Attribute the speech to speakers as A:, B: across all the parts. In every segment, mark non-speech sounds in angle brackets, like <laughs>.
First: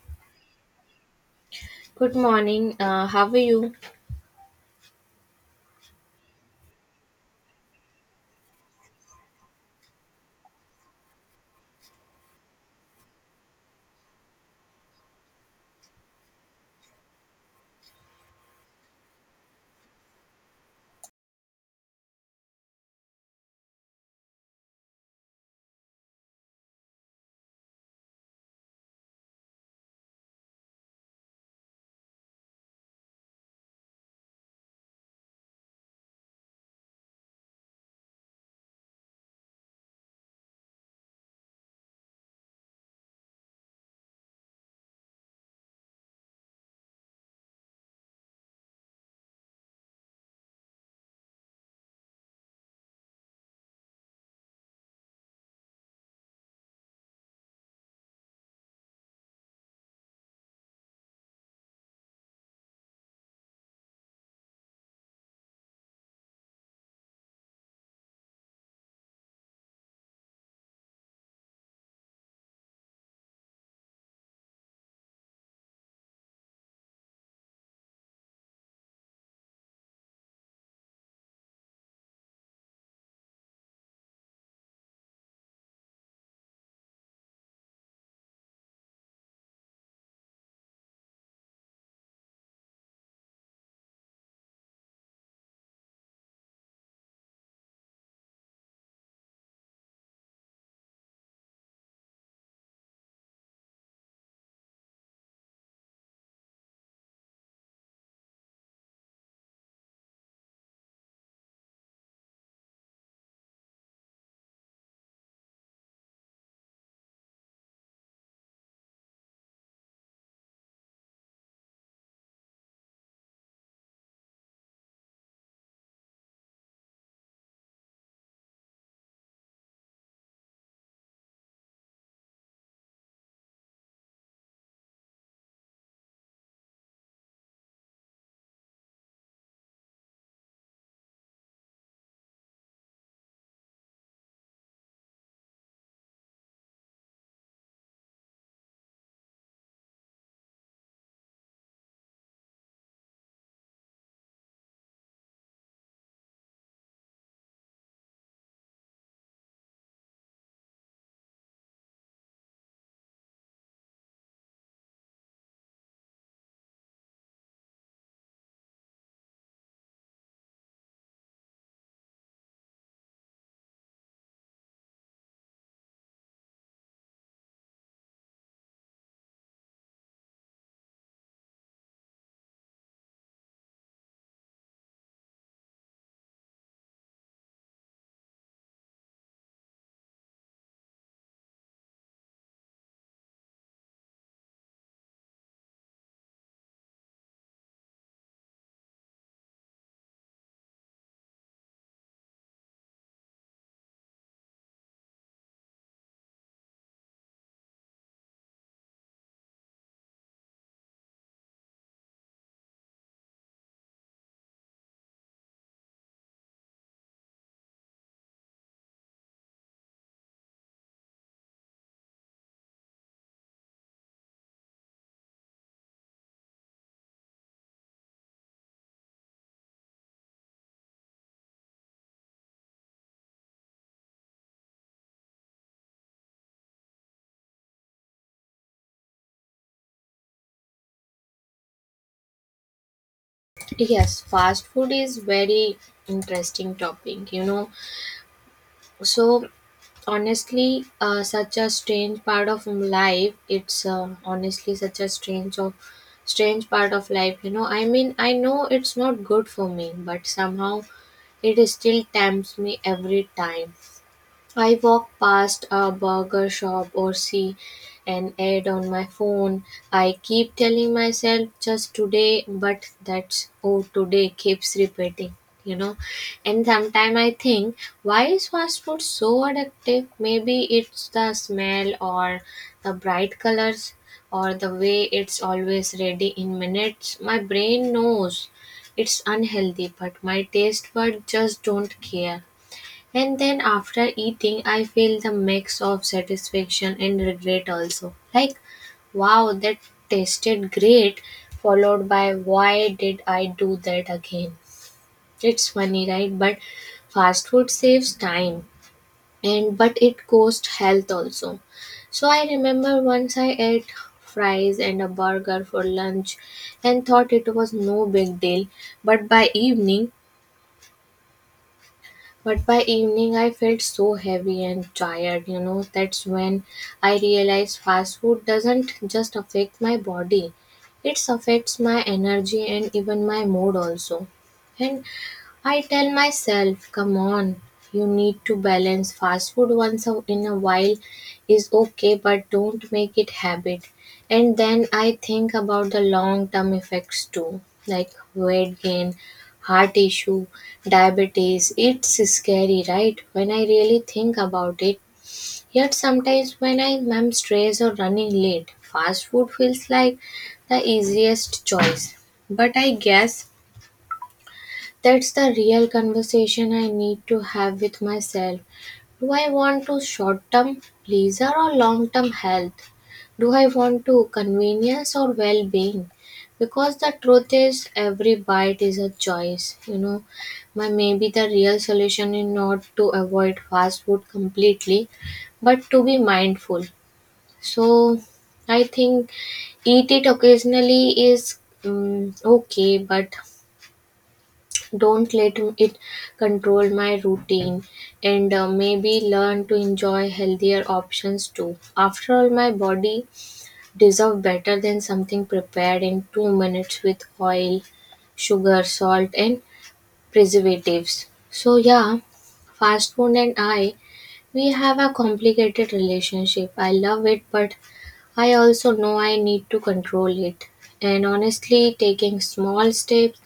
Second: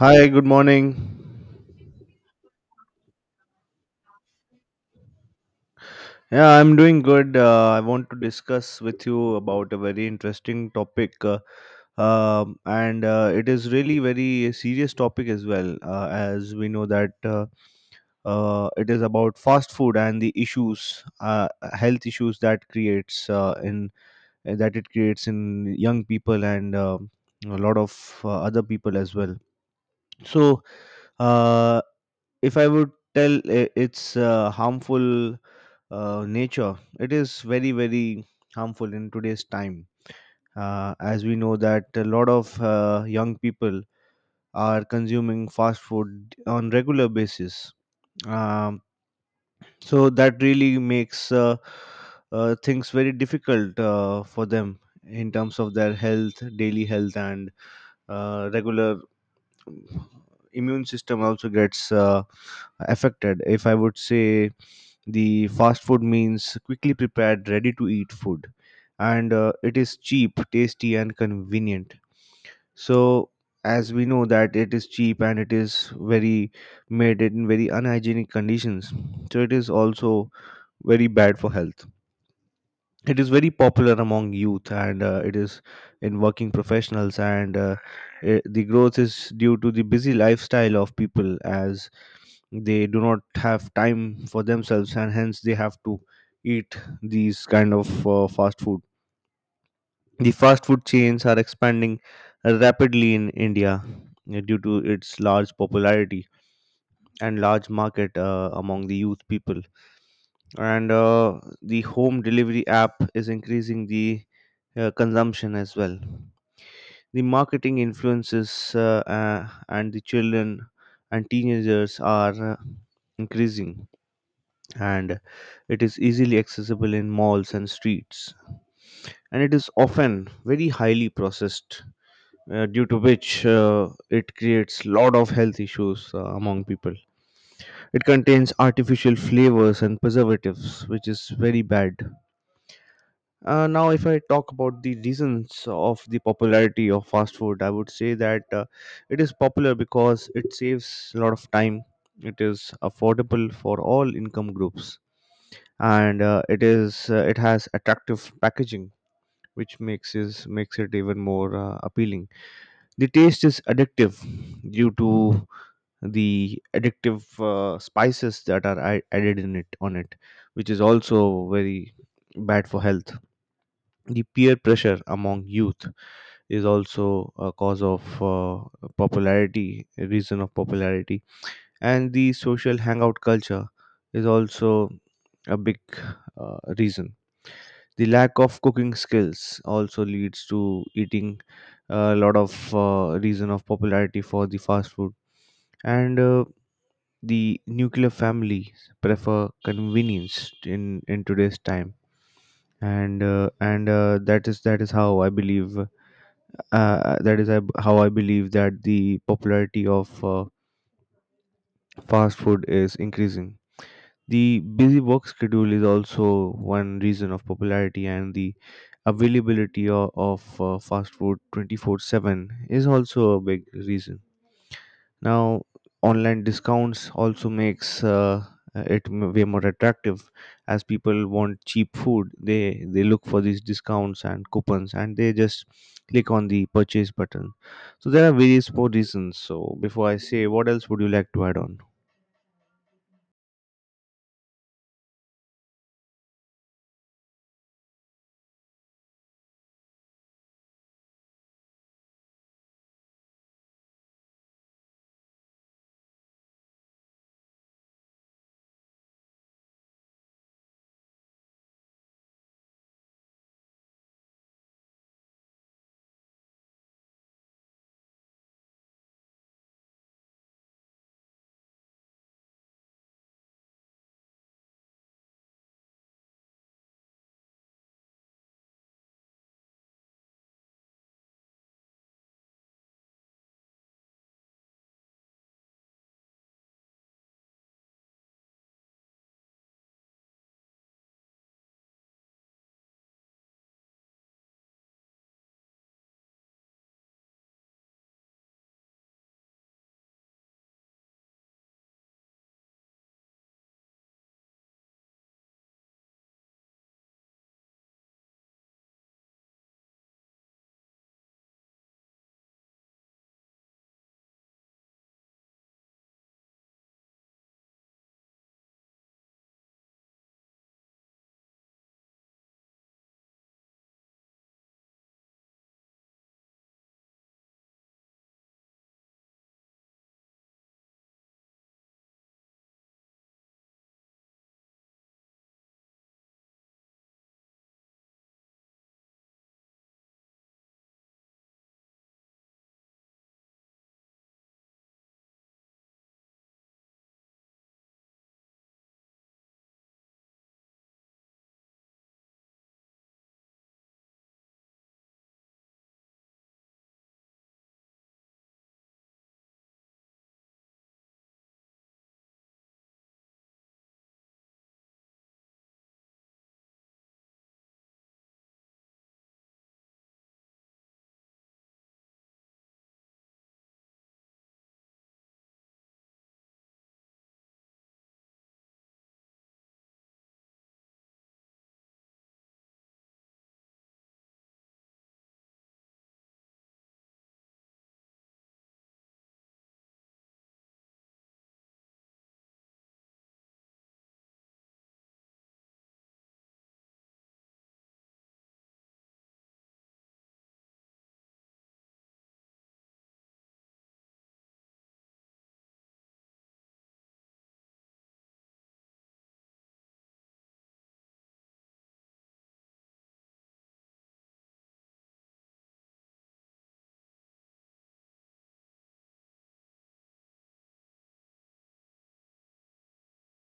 A: Hi, good morning.
B: Good morning. How are you?
A: Yeah, I'm doing good. I want to discuss with you about a very interesting topic, and it is really very serious topic as well. As we know that it is about fast food and the issues, health issues that it creates in young people and a lot of other people as well. So, uh, if I would tell its harmful nature, it is very very harmful in today's time. As we know that a lot of young people are consuming fast food on regular basis. um, so that really makes things very difficult for them in terms of their health, daily health, and regular immune system also gets affected. If I would say, the fast food means quickly prepared, ready to eat food, and it is cheap, tasty, and convenient. So, as we know that it is cheap, and it is very made in very unhygienic conditions, so it is also very bad for health. It is very popular among youth, and it is in working professionals, and the growth is due to the busy lifestyle of people, as they do not have time for themselves, and hence they have to eat these kind of fast food. The fast food chains are expanding rapidly in India, due to its large popularity and large market among the youth people. And the home delivery app is increasing the consumption as well. The marketing influences and the children and teenagers are increasing, and it is easily accessible in malls and streets. And it is often very highly processed, due to which it creates lot of health issues among people. It contains artificial flavors and preservatives, which is very bad. Now, if I talk about the reasons of the popularity of fast food, I would say that it is popular because it saves a lot of time. It is affordable for all income groups, and it has attractive packaging, which makes it even more appealing. The taste is addictive due to the addictive spices that are added in it, on it, which is also very bad for health. The peer pressure among youth is also a cause of popularity, a reason of popularity. And the social hangout culture is also a big reason. The lack of cooking skills also leads to eating a lot of reason of popularity for the fast food. And the nuclear families prefer convenience in today's time. And that is how I believe that is I b- how I believe that the popularity of fast food is increasing. The busy work schedule is also one reason of popularity, and the availability of fast food 24/7 is also a big reason now. Online discounts also makes it way more attractive, as people want cheap food. They look for these discounts and coupons, and they just click on the purchase button. So there are various more reasons. So before I say, what else would you like to add on?
B: Yes, fast food is very interesting topic. You know, so honestly, such a strange part of life. It's honestly such a strange of Strange part of life. You know, I mean, I know it's not good for me, but somehow it still tempts me every time. I walk past a burger shop or see an ad on my phone. I keep telling myself just today, but that's today keeps repeating, you know. And sometimes I think, why is fast food so addictive? Maybe it's the smell or the bright colors or the way it's always ready in minutes. My brain knows it's unhealthy, but my taste buds just don't care. And then after eating, I feel the mix of satisfaction and regret also. Like, wow, that tasted great, followed by why did I do that again? It's funny, right? But fast food saves time and but it costs health also. So I remember once I ate fries and a burger for lunch and thought it was no big deal, but by evening But by evening, I felt so heavy and tired, you know. That's when I realized fast food doesn't just affect my body, it affects my energy and even my mood also. And I tell myself, come on, you need to balance fast food in a while is okay, but don't make it habit. And then I think about the long term effects too, like weight gain, heart issue, diabetes. It's scary, right? When I really think about it. Yet sometimes when I am stressed or running late, fast food feels like the easiest choice. But I guess that's the real conversation I need to have with myself. Do I want to short term pleasure or long term health? Do I want to convenience or well being? Because the truth is, every bite is a choice. You know, my maybe the real solution is not to avoid fast food completely, but to be mindful. So, I think eat it occasionally is okay, but don't let it control my routine and maybe learn to enjoy healthier options too. After all, my body deserves better than something prepared in 2 minutes with oil, sugar, salt and preservatives. So yeah, fast food and I we have a complicated relationship. I love it, but I also know I need to control it. And honestly, taking small steps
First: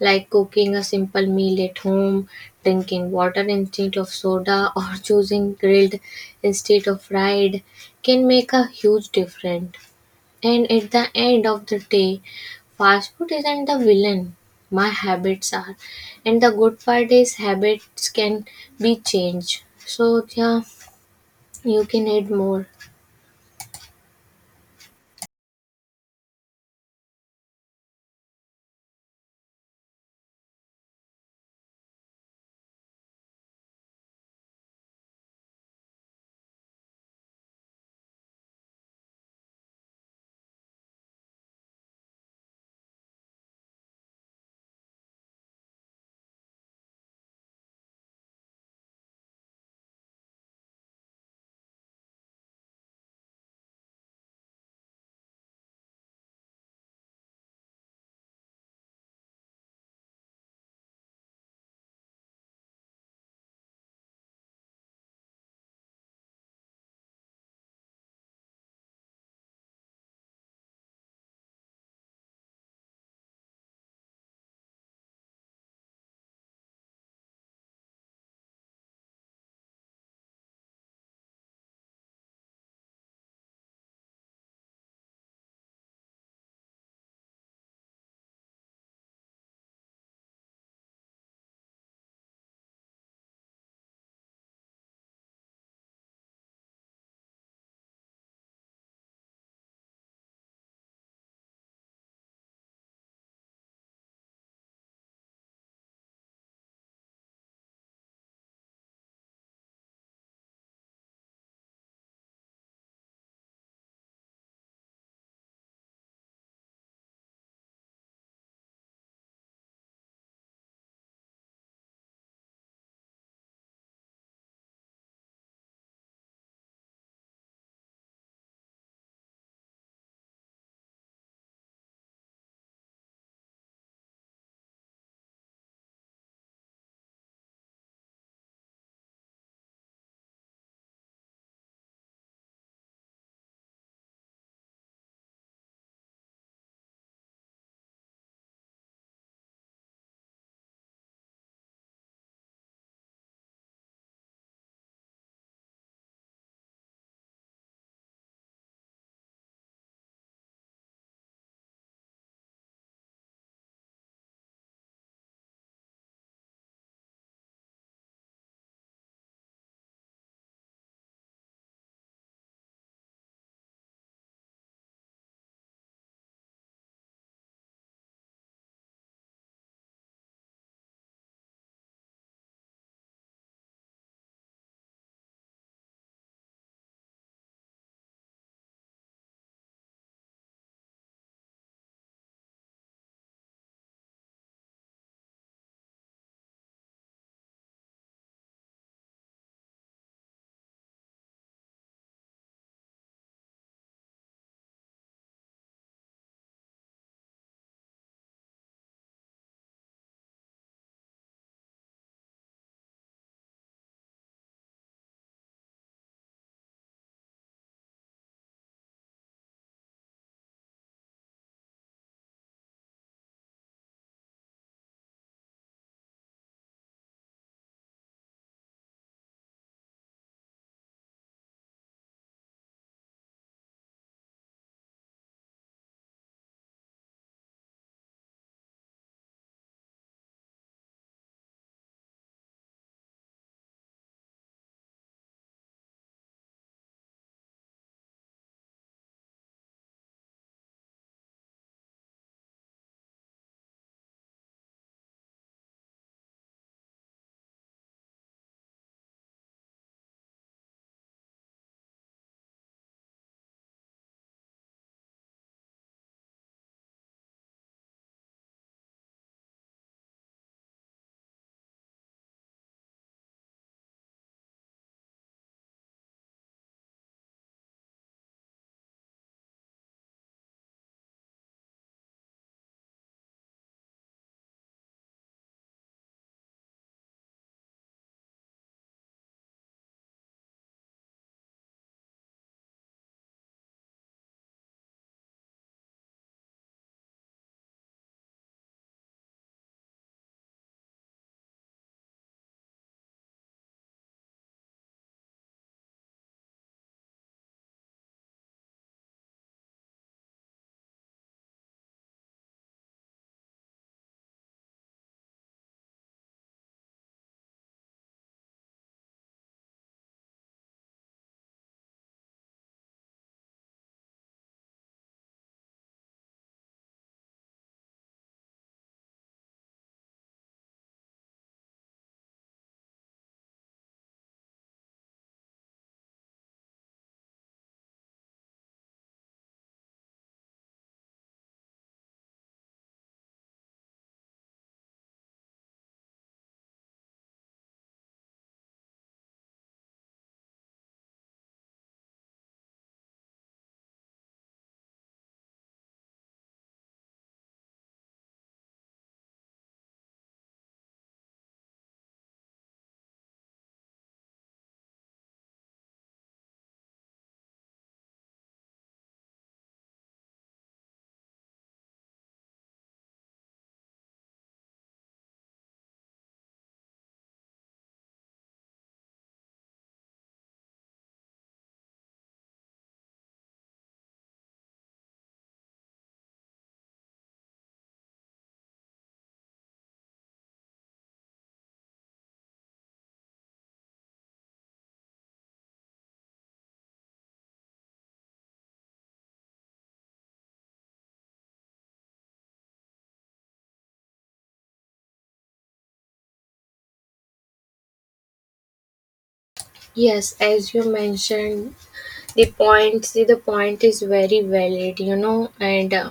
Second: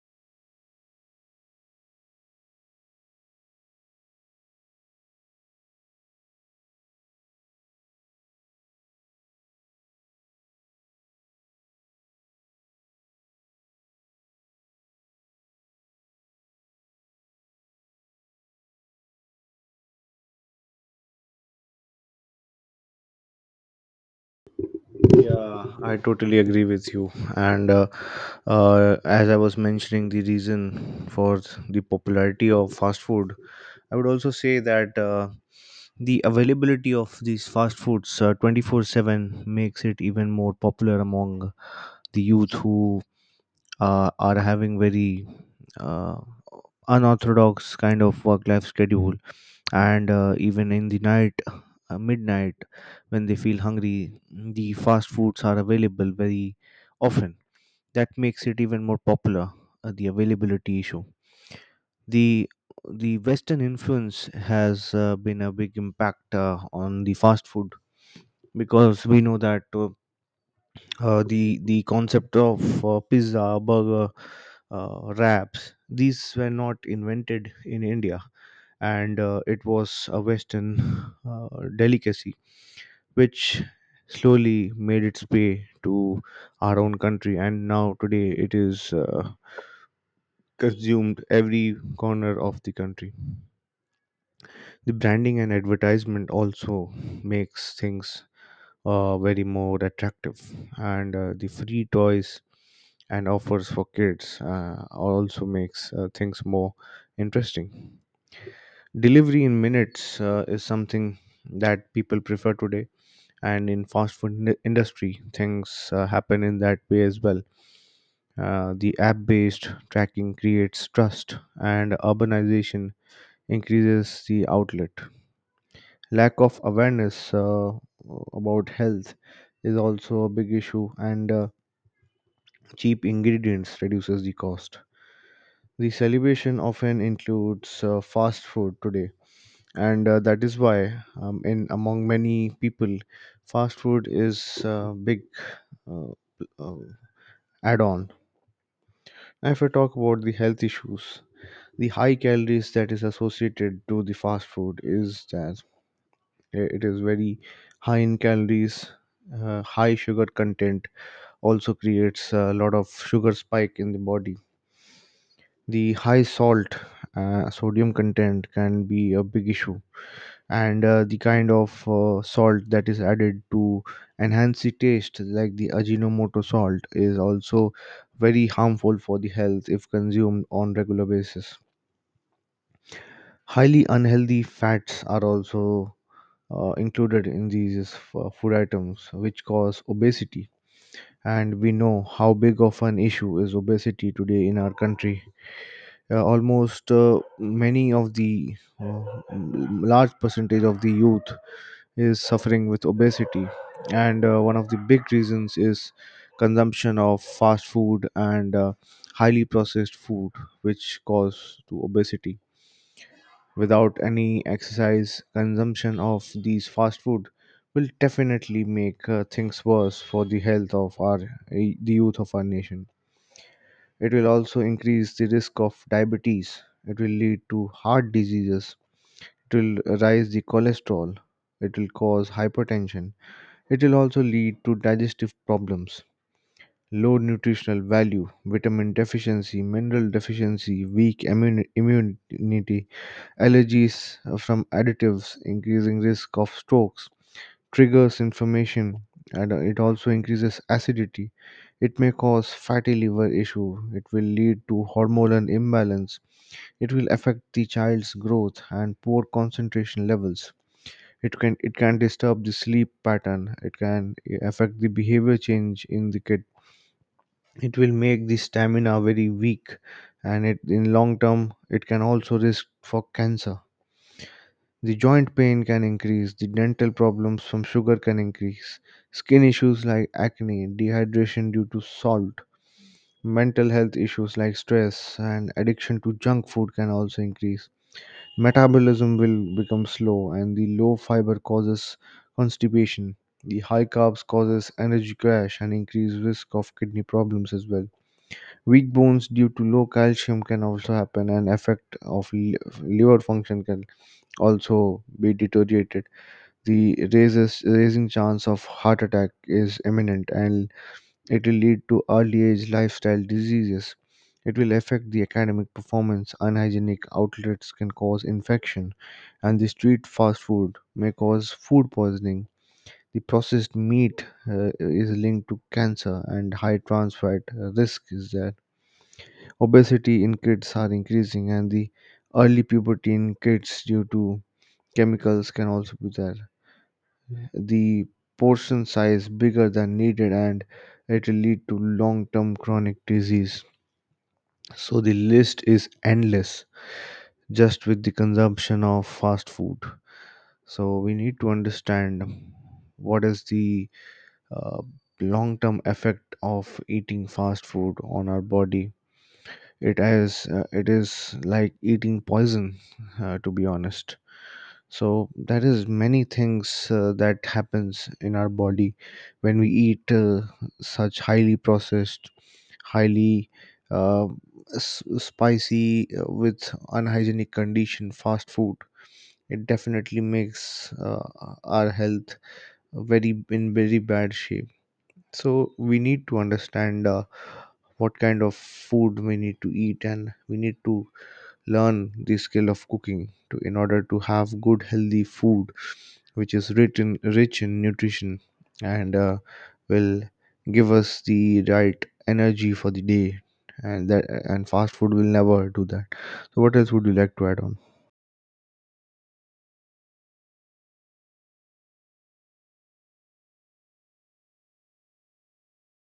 B: like cooking a simple meal at home, drinking water instead of soda, <laughs> or choosing grilled instead of fried can make a huge difference. And at the end of the day, fast food isn't the villain. My habits are. And the good part is, habits can be changed. So, yeah, you can add more.
A: Yeah, I totally agree with you. And uh, as I was mentioning, the reason for the popularity of fast food, I would also say that the availability of these fast foods 24/7 makes it even more popular among the youth who are having very uh, unorthodox kind of work life schedule. And even in the night, midnight, when they feel hungry, the fast foods are available very often. That makes it even more popular. The availability issue. The the western influence has been a big impact on the fast food. Because we know that the concept of pizza, burger, wraps, these were not invented in India. And it was a western uh, delicacy, which slowly made its way to our own country. And now today it is consumed every corner of the country. The branding and advertisement also makes things very more attractive. And the free toys and offers for kids also makes things more interesting. Delivery in minutes is something that people prefer today, and in fast food industry things happen in that way as well. The app based tracking creates trust, and urbanization increases the outlet. Lack of awareness about health is also a big issue. And cheap ingredients reduces the cost. The celebration often includes fast food today. And that is why, in among many people, fast food is a big uh, uh, add-on. Now, if I talk about the health issues, the high calories that is associated to the fast food is that it is very high in calories. High sugar content also creates a lot of sugar spike in the body. The high salt, sodium content can be a big issue, and the kind of salt that is added to enhance the taste, like the Ajinomoto salt, is also very harmful for the health if consumed on regular basis. Highly unhealthy fats are also included in these food items, which cause obesity. And we know how big of an issue is obesity today in our country. Almost, many of the uh, m- large percentage of the youth is suffering with obesity, and one of the big reasons is consumption of fast food and highly processed food, which cause to obesity. Without any exercise, consumption of these fast food will definitely make things worse for the health of our, the youth of our nation. It will also increase the risk of diabetes. It will lead to heart diseases. It will raise the cholesterol. It will cause hypertension. It will also lead to digestive problems, low nutritional value, vitamin deficiency, mineral deficiency, weak immunity, allergies from additives, increasing risk of strokes, triggers inflammation, and it also increases acidity. It may cause fatty liver issue. It will lead to hormonal imbalance. It will affect the child's growth and poor concentration levels. It can disturb the sleep pattern. It can affect the behavior change in the kid. It will make the stamina very weak, and it in long term it can also risk for cancer. The joint pain can increase, the dental problems from sugar can increase, skin issues like acne, dehydration due to salt, mental health issues like stress and addiction to junk food can also increase. Metabolism will become slow, and the low fiber causes constipation. The high carbs causes energy crash and increased risk of kidney problems as well. Weak bones due to low calcium can also happen, and effect of liver function can also be deteriorated. The raises raising chance of heart attack is imminent, and it will lead to early age lifestyle diseases. It will affect the academic performance. Unhygienic outlets can cause infection, and the street fast food may cause food poisoning. The processed meat is linked to cancer, and high trans fat risk is there. Obesity in kids are increasing, and the early puberty in kids due to chemicals can also be there. The portion size bigger than needed, and it will lead to long term chronic disease. So the list is endless just with the consumption of fast food. So we need to understand what is the uh, long term effect of eating fast food on our body. It has it is like eating poison, to be honest. So that is many things that happens in our body when we eat such highly processed, highly uh, spicy, with unhygienic condition fast food. It definitely makes our health very bad shape. So we need to understand what kind of food we need to eat, and we need to learn the skill of cooking to in order to have good healthy food which is rich in nutrition, and will give us the right energy for the day. And that and fast food will never do that. So what else would you like to add on?
B: Yes, as you mentioned, the point is very valid, you know, and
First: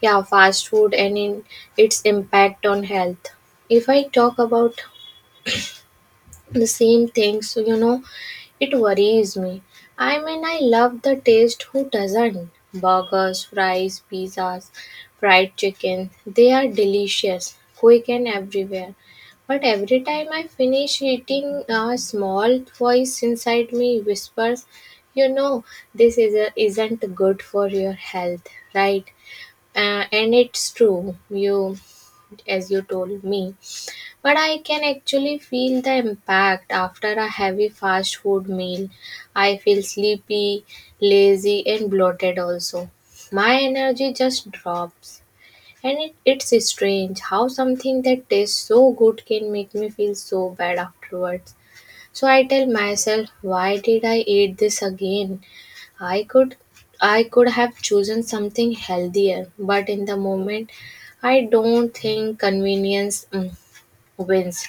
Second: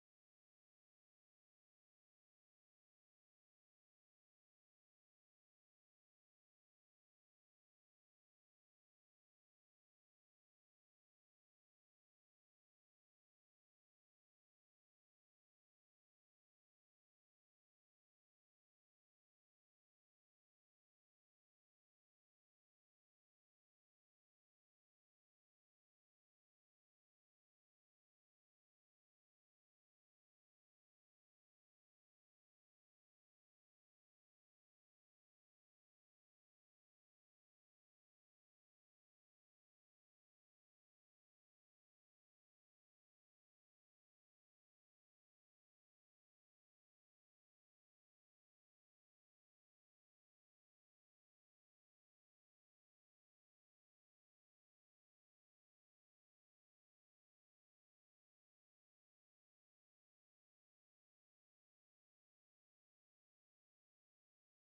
B: yeah, fast food and in its impact on health. If I talk about the same things, so, you know, it worries me. I mean, I love the taste, who doesn't? Burgers, fries, pizzas, fried chicken, they are delicious, quick and everywhere. But every time I finish eating, a small voice inside me whispers, you know, isn't good for your health, right? And it's true. You As you told me, but I can actually feel the impact after a heavy fast food meal. I feel sleepy, lazy, and bloated also. My energy just drops. And it's strange how something that tastes so good can make me feel so bad afterwards. So I tell myself, why did I eat this again? I could I could have chosen something healthier, but in the moment I don't think convenience wins.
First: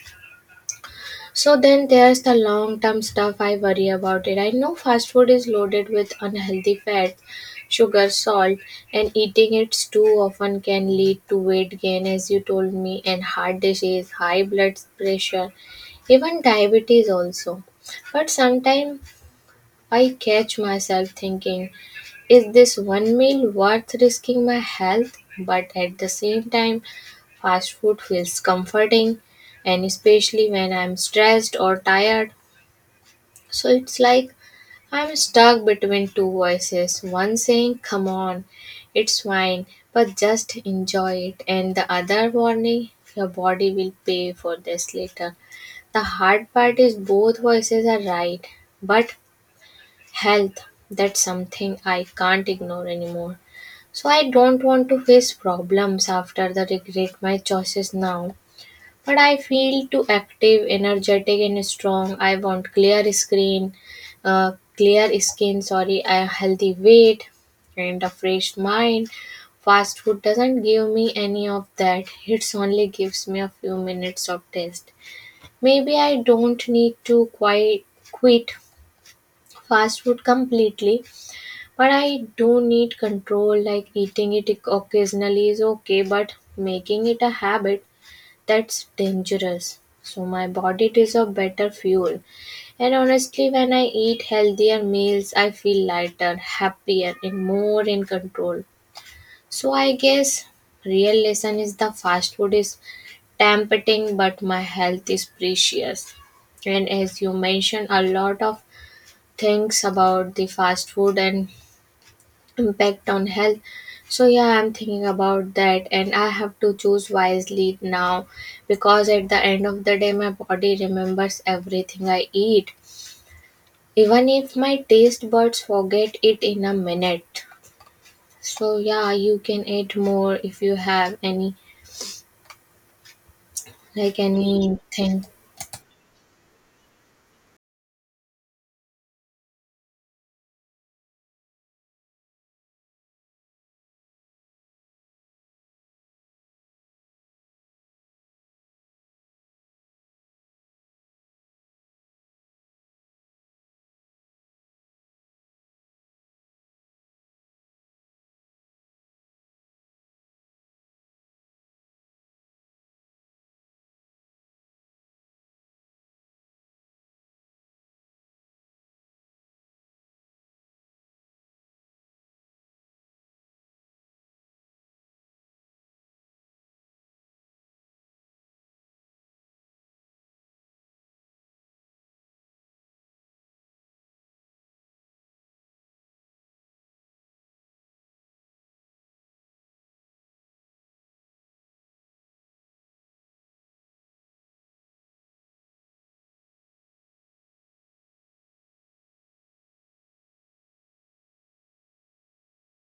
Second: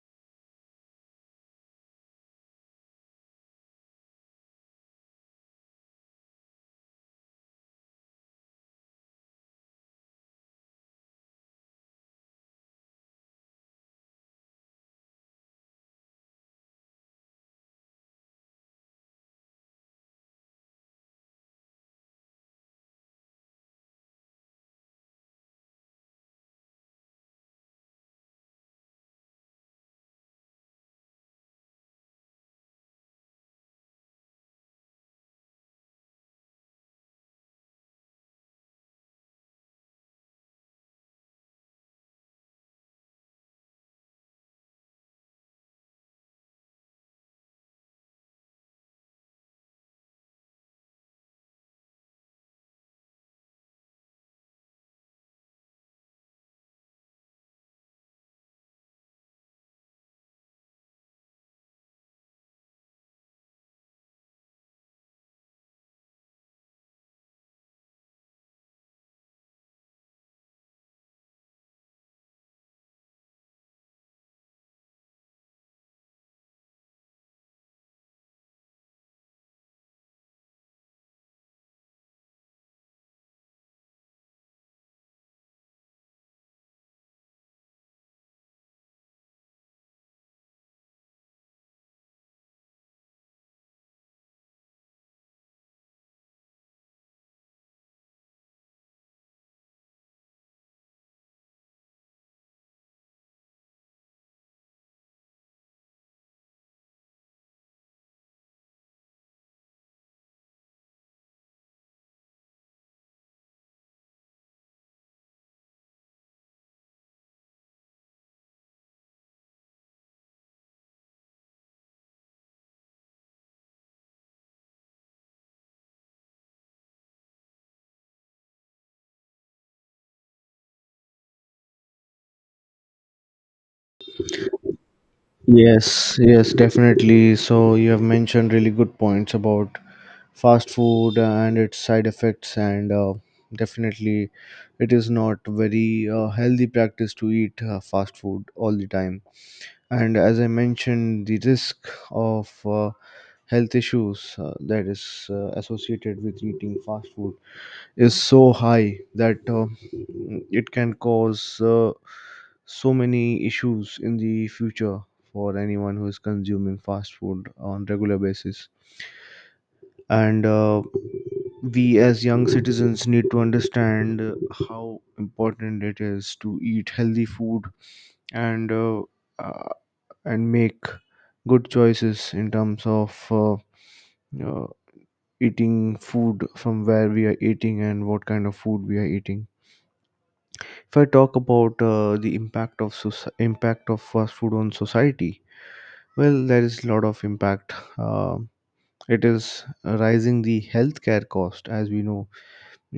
B: So then there's the long term stuff I worry about it. I know fast food is loaded with unhealthy fats, sugar, salt, and eating it too often can lead to weight gain, as you told me, and heart disease, high blood pressure, even diabetes also. But sometimes I catch myself thinking, is this one meal worth risking my health? But at the same time, fast food feels comforting, and especially when I'm stressed or tired. So it's like I'm stuck between two voices, one saying, come on, it's fine, but just enjoy it, and the other warning, your body will pay for this later. The hard part is both voices are right, but health, that's something I can't ignore anymore. So I don't want to face problems after the regret my choices now. But I feel too active, energetic, and strong. I want uh, clear skin. Sorry, a healthy weight and a fresh mind. Fast food doesn't give me any of that. It only gives me a few minutes of taste. Maybe I don't need to quit fast food completely, but I do need control. Like eating it occasionally is okay, but making it a habit, that's dangerous. So my body is a better fuel. And honestly, when I eat healthier meals, I feel lighter, happier, and more in control. So I guess real lesson is the fast food is tempting, but my health is precious. And as you mentioned, a lot of things about the fast food and impact on health. So yeah, I'm thinking about that and I have to choose wisely now, because at the end of the day, my body remembers everything I eat, even if my taste buds forget it in a minute. So yeah, you can eat more if you have any, like, anything.
A: Yes, yes, definitely. So you have mentioned really good points about fast food and its side effects, and definitely it is not very healthy practice to eat fast food all the time. And as I mentioned, the risk of health issues that is associated with eating fast food is so high that it can cause so many issues in the future for anyone who is consuming fast food on regular basis. And we as young citizens need to understand how important it is to eat healthy food, and uh, and make good choices in terms of uh, eating food from where we are eating and what kind of food we are eating. If I talk about the impact of impact of fast food on society, well, there is a lot of impact. It is rising the healthcare cost, as we know,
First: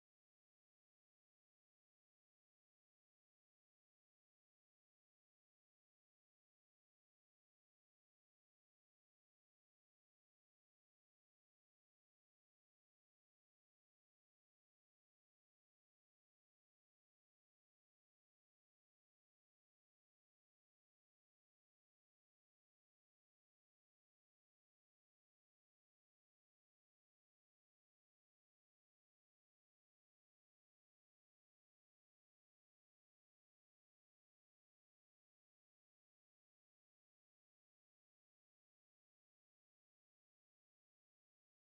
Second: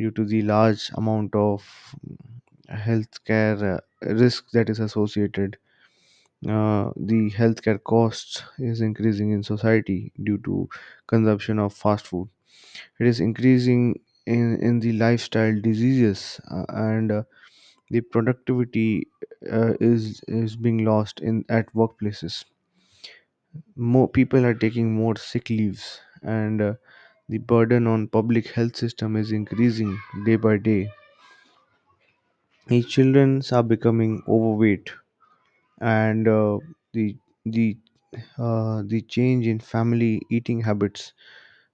A: due to the large amount of healthcare risk that is associated. The healthcare costs is increasing in society due to consumption of fast food. It is increasing in the lifestyle diseases, and the productivity is being lost in at workplaces. More people are taking more sick leaves, and the burden on public health system is increasing day by day. The children are becoming overweight, and the the the change in family eating habits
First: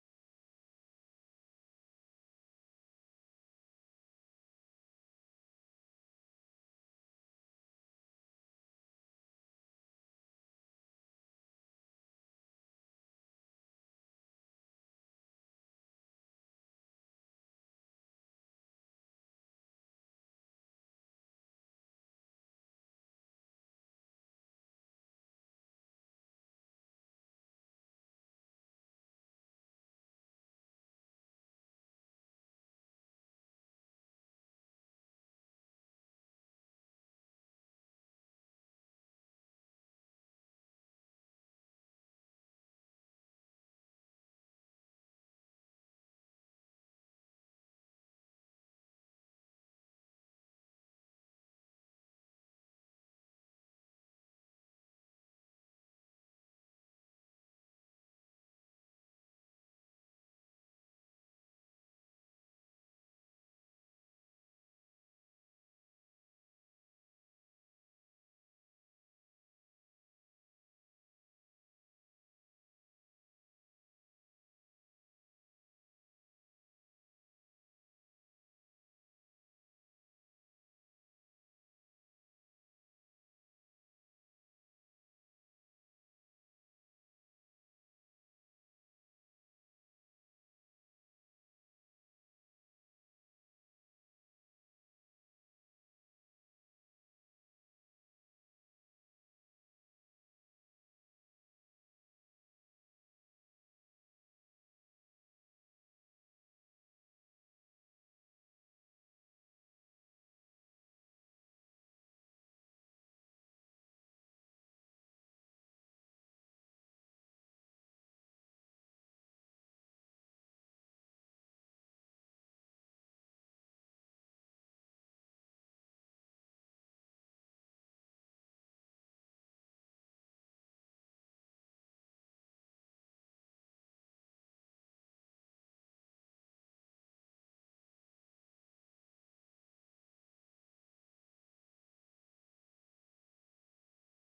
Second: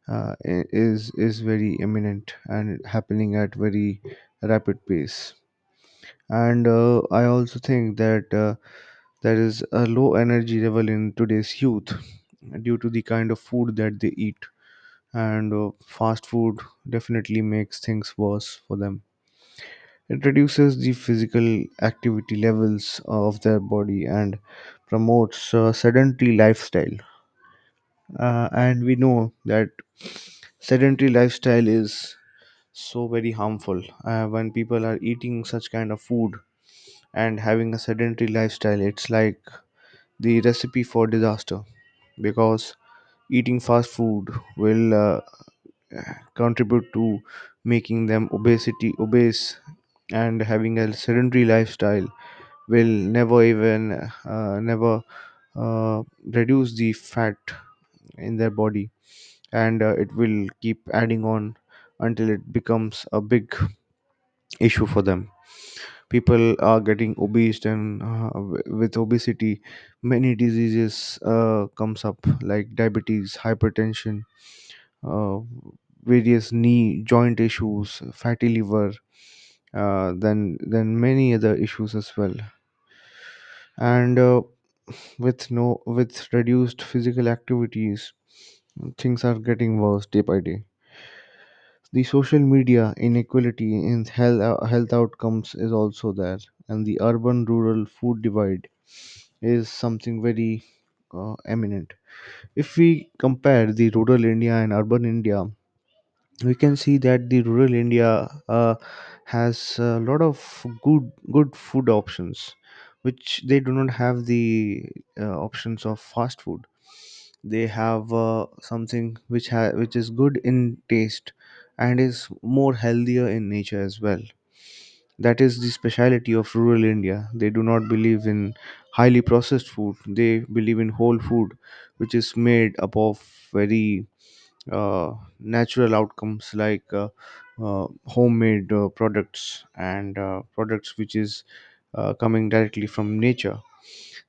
A: is very imminent and happening at very rapid pace. And I also think that there is a low energy level in today's youth due to the kind of food that they eat. And fast food definitely makes things worse for them. It reduces the physical activity levels of their body and promotes a sedentary lifestyle. And we know that sedentary lifestyle is so very harmful when people are eating such kind of food and having a sedentary lifestyle. It's like the recipe for disaster, because eating fast food will contribute to making them obesity obese, and having a sedentary lifestyle will never even never uh, reduce the fat in their body. And it will keep adding on until it becomes a big issue for them. People are getting obese, and with obesity, many diseases comes up, like diabetes, hypertension, uh, various knee joint issues, fatty liver, then many other issues as well. And with no with reduced physical activities, things are getting worse day by day. The social media inequality in health, health outcomes is also there, and the urban rural food divide is something very eminent. If we compare the rural India and urban India, we can see that the rural India uh, has a lot of good food options. Which they do not have the options of fast food. They have something which which is good in taste and is more healthier in nature as well. That is the speciality of rural India. They do not believe in highly processed food. They believe in whole food, which is made up of very uh, natural outcomes, like homemade products, and products which is coming directly from nature.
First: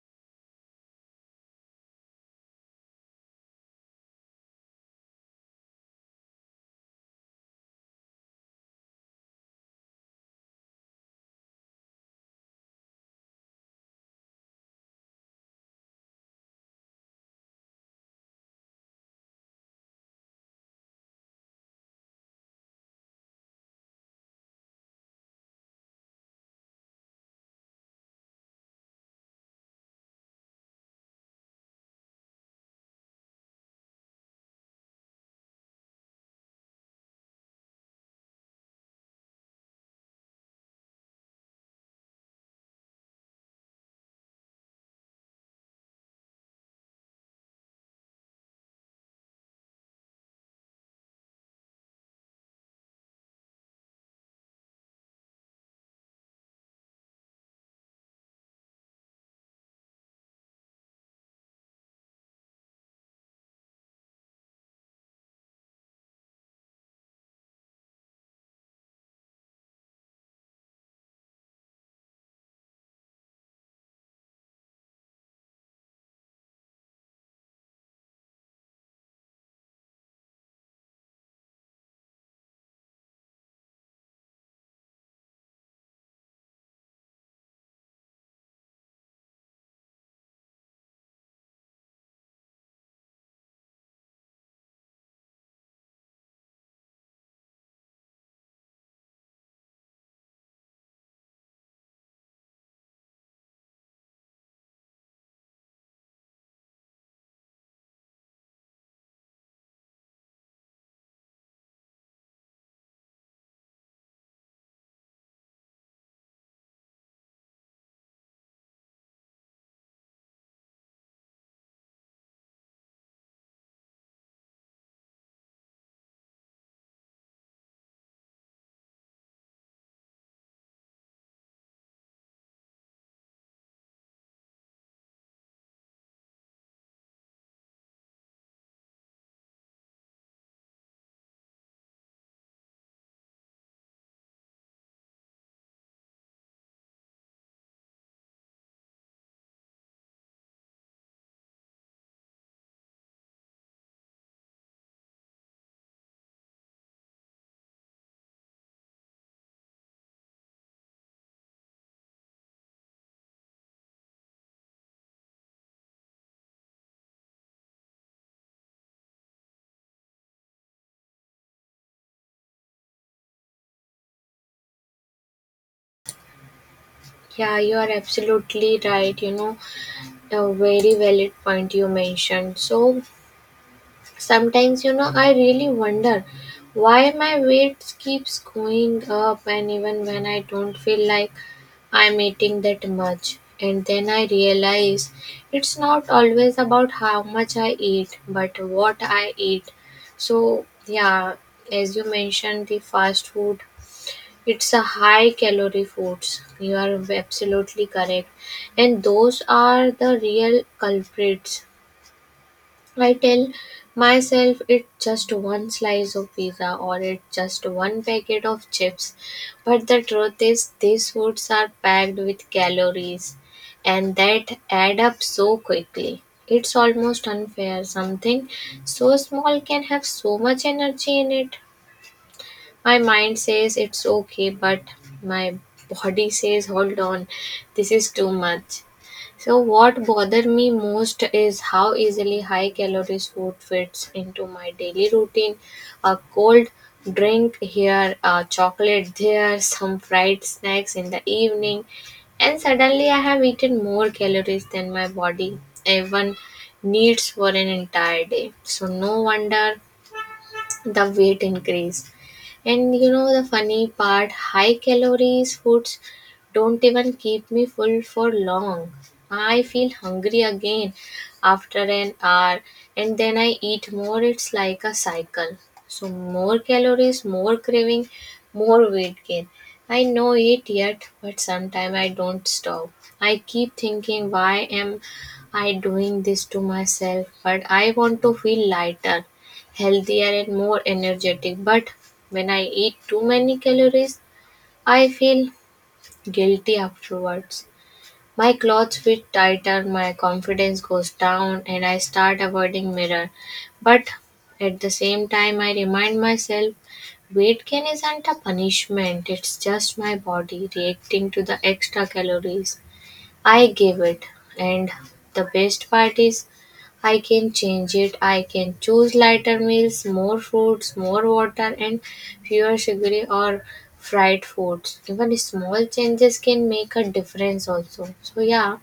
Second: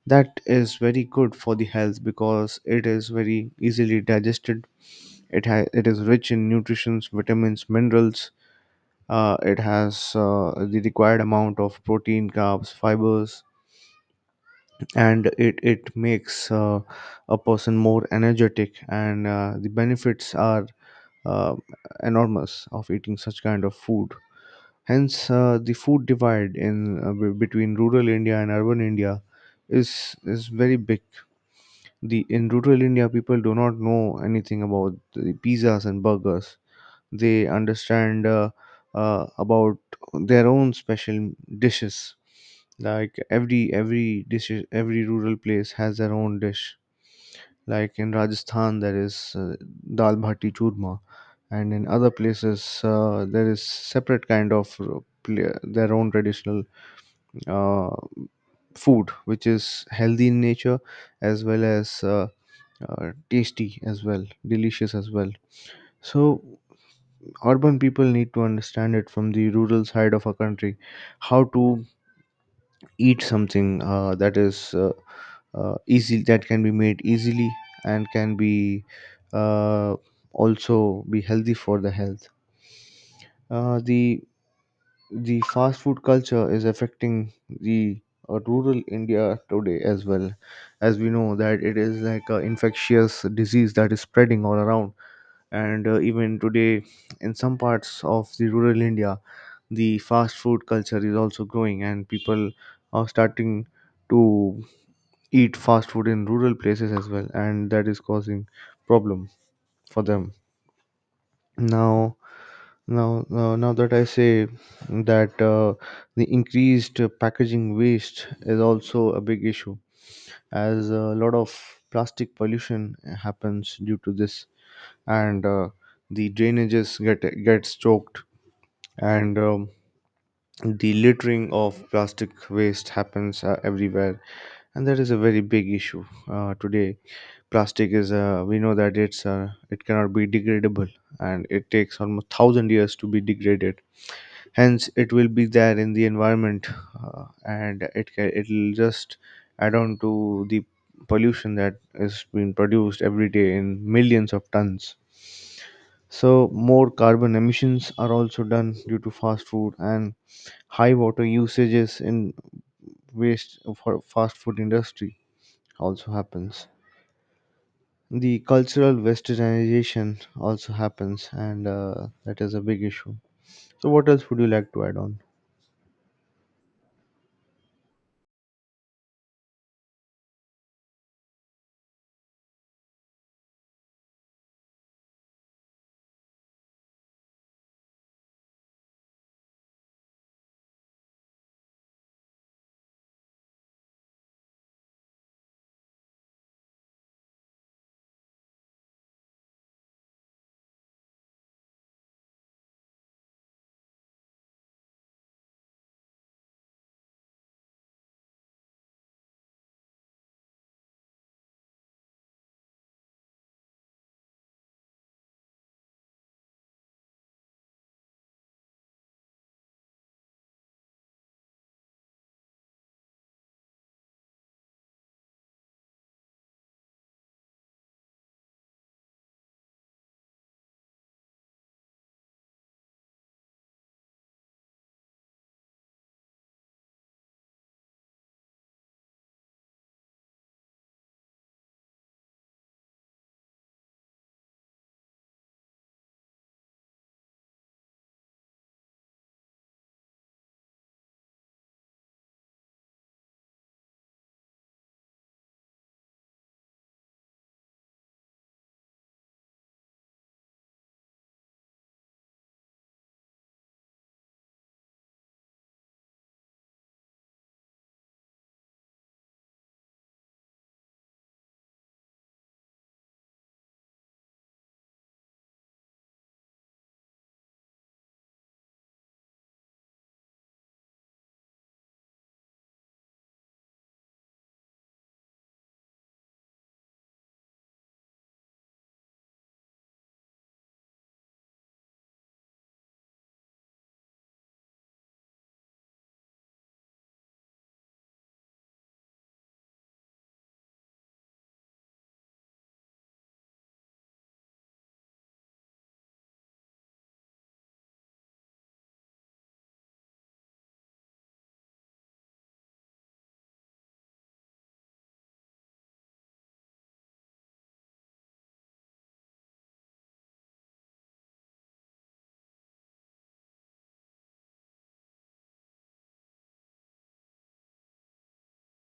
A: That is very good for the health, because it is very easily digested. It is rich in nutrients, vitamins, minerals. It has the required amount of protein, carbs, fibers. And it makes a person more energetic, and the benefits are uh, enormous of eating such kind of food. Hence, the food divide in between rural India and urban India is very big. The in rural India, people do not know anything about the pizzas and burgers. They understand about their own special dishes. Like every dish, every rural place has their own dish, like in Rajasthan, there is dal bhati churma, and in other places, there is separate kind of their own traditional uh, food, which is healthy in nature as well as tasty as well, delicious as well. So, urban people need to understand it from the rural side of a country, how to eat something that is easy, that can be made easily and can be uh, also be healthy for the health. Uh, the the fast food culture is affecting the rural India today as well. As we know that it is like an infectious disease that is spreading all around. And even today, in some parts of the rural India, the fast food culture is also growing, and people are starting to eat fast food in rural places as well, and that is causing problem for them. now Now that I say that the increased packaging waste is also a big issue, as a lot of plastic pollution happens due to this. And the drainages gets choked, and the littering of plastic waste happens everywhere, and that is a very big issue today. Plastic is, we know that it cannot be degradable, and it takes almost 1,000 years to be degraded. Hence it will be there in the environment. And it'll just add on to the pollution that is being produced every day in millions of tons. So more carbon emissions are also done due to fast food, and high water usages in waste for fast food industry also happens. The cultural westernization also happens, and that is a big issue. So what else would you like to add on?
B: Yeah, you are absolutely right, you know, a very valid point you mentioned. So sometimes, you know, I really wonder why my weight keeps going up, and even when I don't feel like I'm eating that much. And then I realize it's not always about how much I eat, but what I eat. So, yeah, as you mentioned, the fast food. It's a high calorie foods. You are absolutely correct. And those are the real culprits. I tell myself it's just one slice of pizza or it's just one packet of chips. But the truth is, these foods are packed with calories and that add up so quickly. It's almost unfair. Something so small can have so much energy in it. My mind says it's okay, but my body says, hold on, this is too much. So what bothered me most is how easily high calories food fits into my daily routine. A cold drink here, a chocolate there, some fried snacks in the evening, and suddenly I have eaten more calories than my body even needs for an entire day. So no wonder the weight increase. And you know the funny part, high calories foods don't even keep me full for long. I feel hungry again after an hour and then I eat more. It's like a cycle. So more calories, more craving, more weight gain. I know it yet, but sometimes I don't stop. I keep thinking why am I doing this to myself, but I want to feel lighter, healthier and more energetic. But when I eat too many calories, I feel guilty afterwards. My clothes fit tighter, my confidence goes down, and I start avoiding mirror. But at the same time, I remind myself weight gain isn't a punishment, it's just my body reacting to the extra calories I give it. And the best part is, I can change it. I can choose lighter meals, more fruits, more water, and fewer sugary or fried foods. Even small changes can make a difference, also. So, yeah,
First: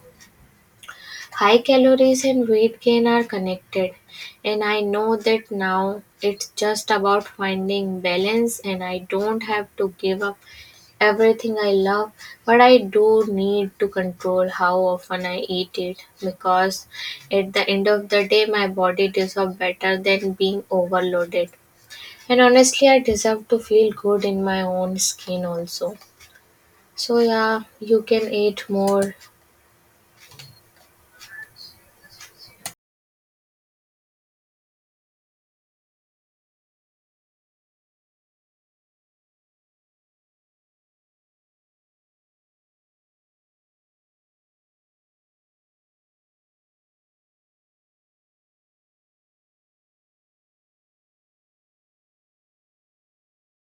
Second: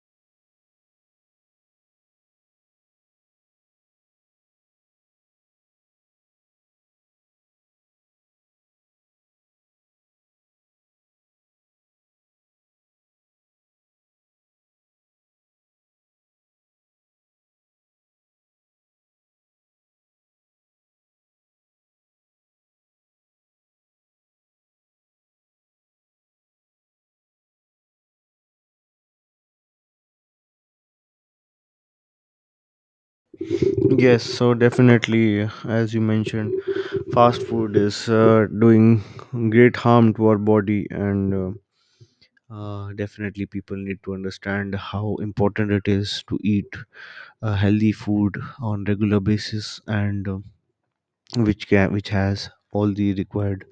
B: high calories and weight gain are connected. And I know that now it's just about finding balance, and I don't have to give up everything I love, but I do need to control how often I eat it, because at the end of the day, my body deserves better than being overloaded. And honestly, I deserve to feel good in my own skin also. So, yeah, you can eat more.
A: Yes, so definitely, as you mentioned, fast food is doing great harm to our body, and definitely people need to understand how important it is to eat healthy food on regular basis, and which can which has all the required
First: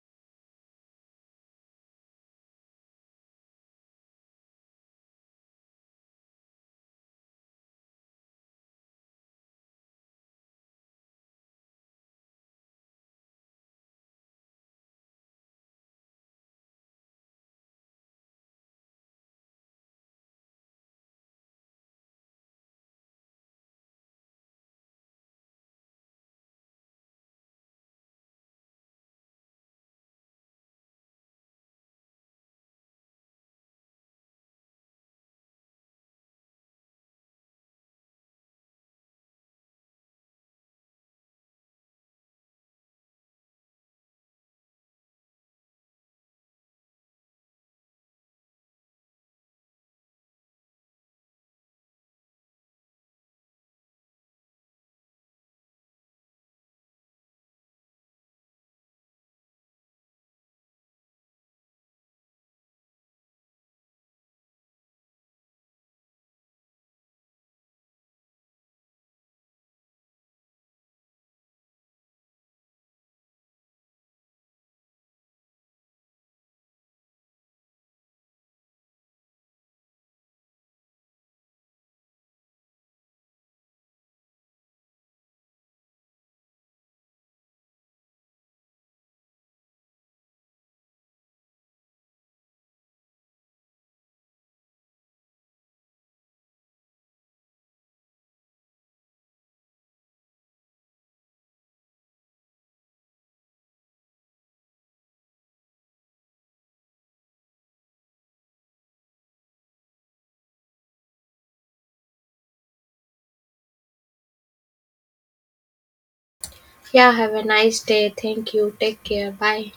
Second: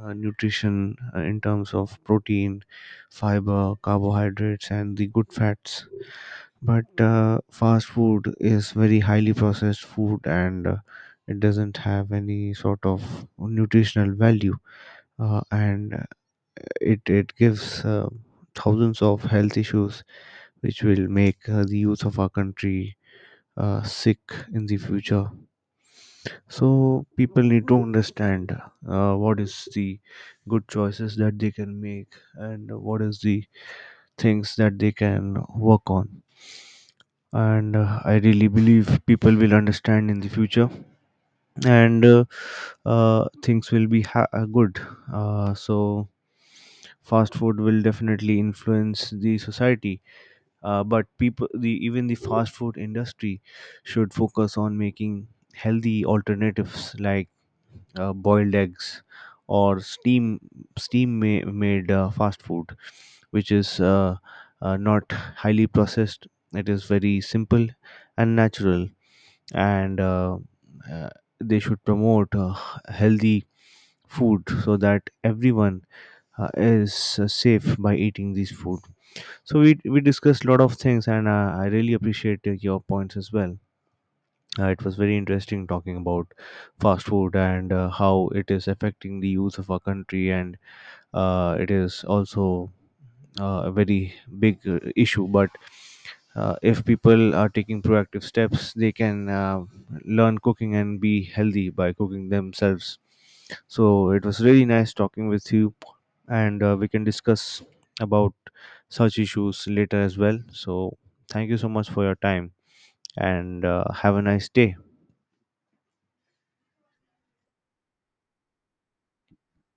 A: nutrition in terms of protein, fiber, carbohydrates, and the good fats. But fast food is very highly processed food, and it doesn't have any sort of nutritional value. And It gives thousands of health issues which will make the youth of our country sick in the future. So people need to understand what is the good choices that they can make and what is the things that they can work on. And I really believe people will understand in the future, and things will be good. So fast food will definitely influence the society. But people, the even the fast food industry should focus on making healthy alternatives, like boiled eggs, or steam steam made fast food which is not highly processed. It is very simple and natural, and uh, they should promote healthy food, so that everyone is safe by eating these food. So we discussed a lot of things, and I really appreciate your points as well. It was very interesting talking about fast food, and how it is affecting the youth of our country, and it is also a very big issue. But if people are taking proactive steps, they can learn cooking and be healthy by cooking themselves. So it was really nice talking with you, and we can discuss about such issues later as well. So thank you so much for your time, and have a nice day.
B: Yeah, have a nice day. Thank you. Take care. Bye.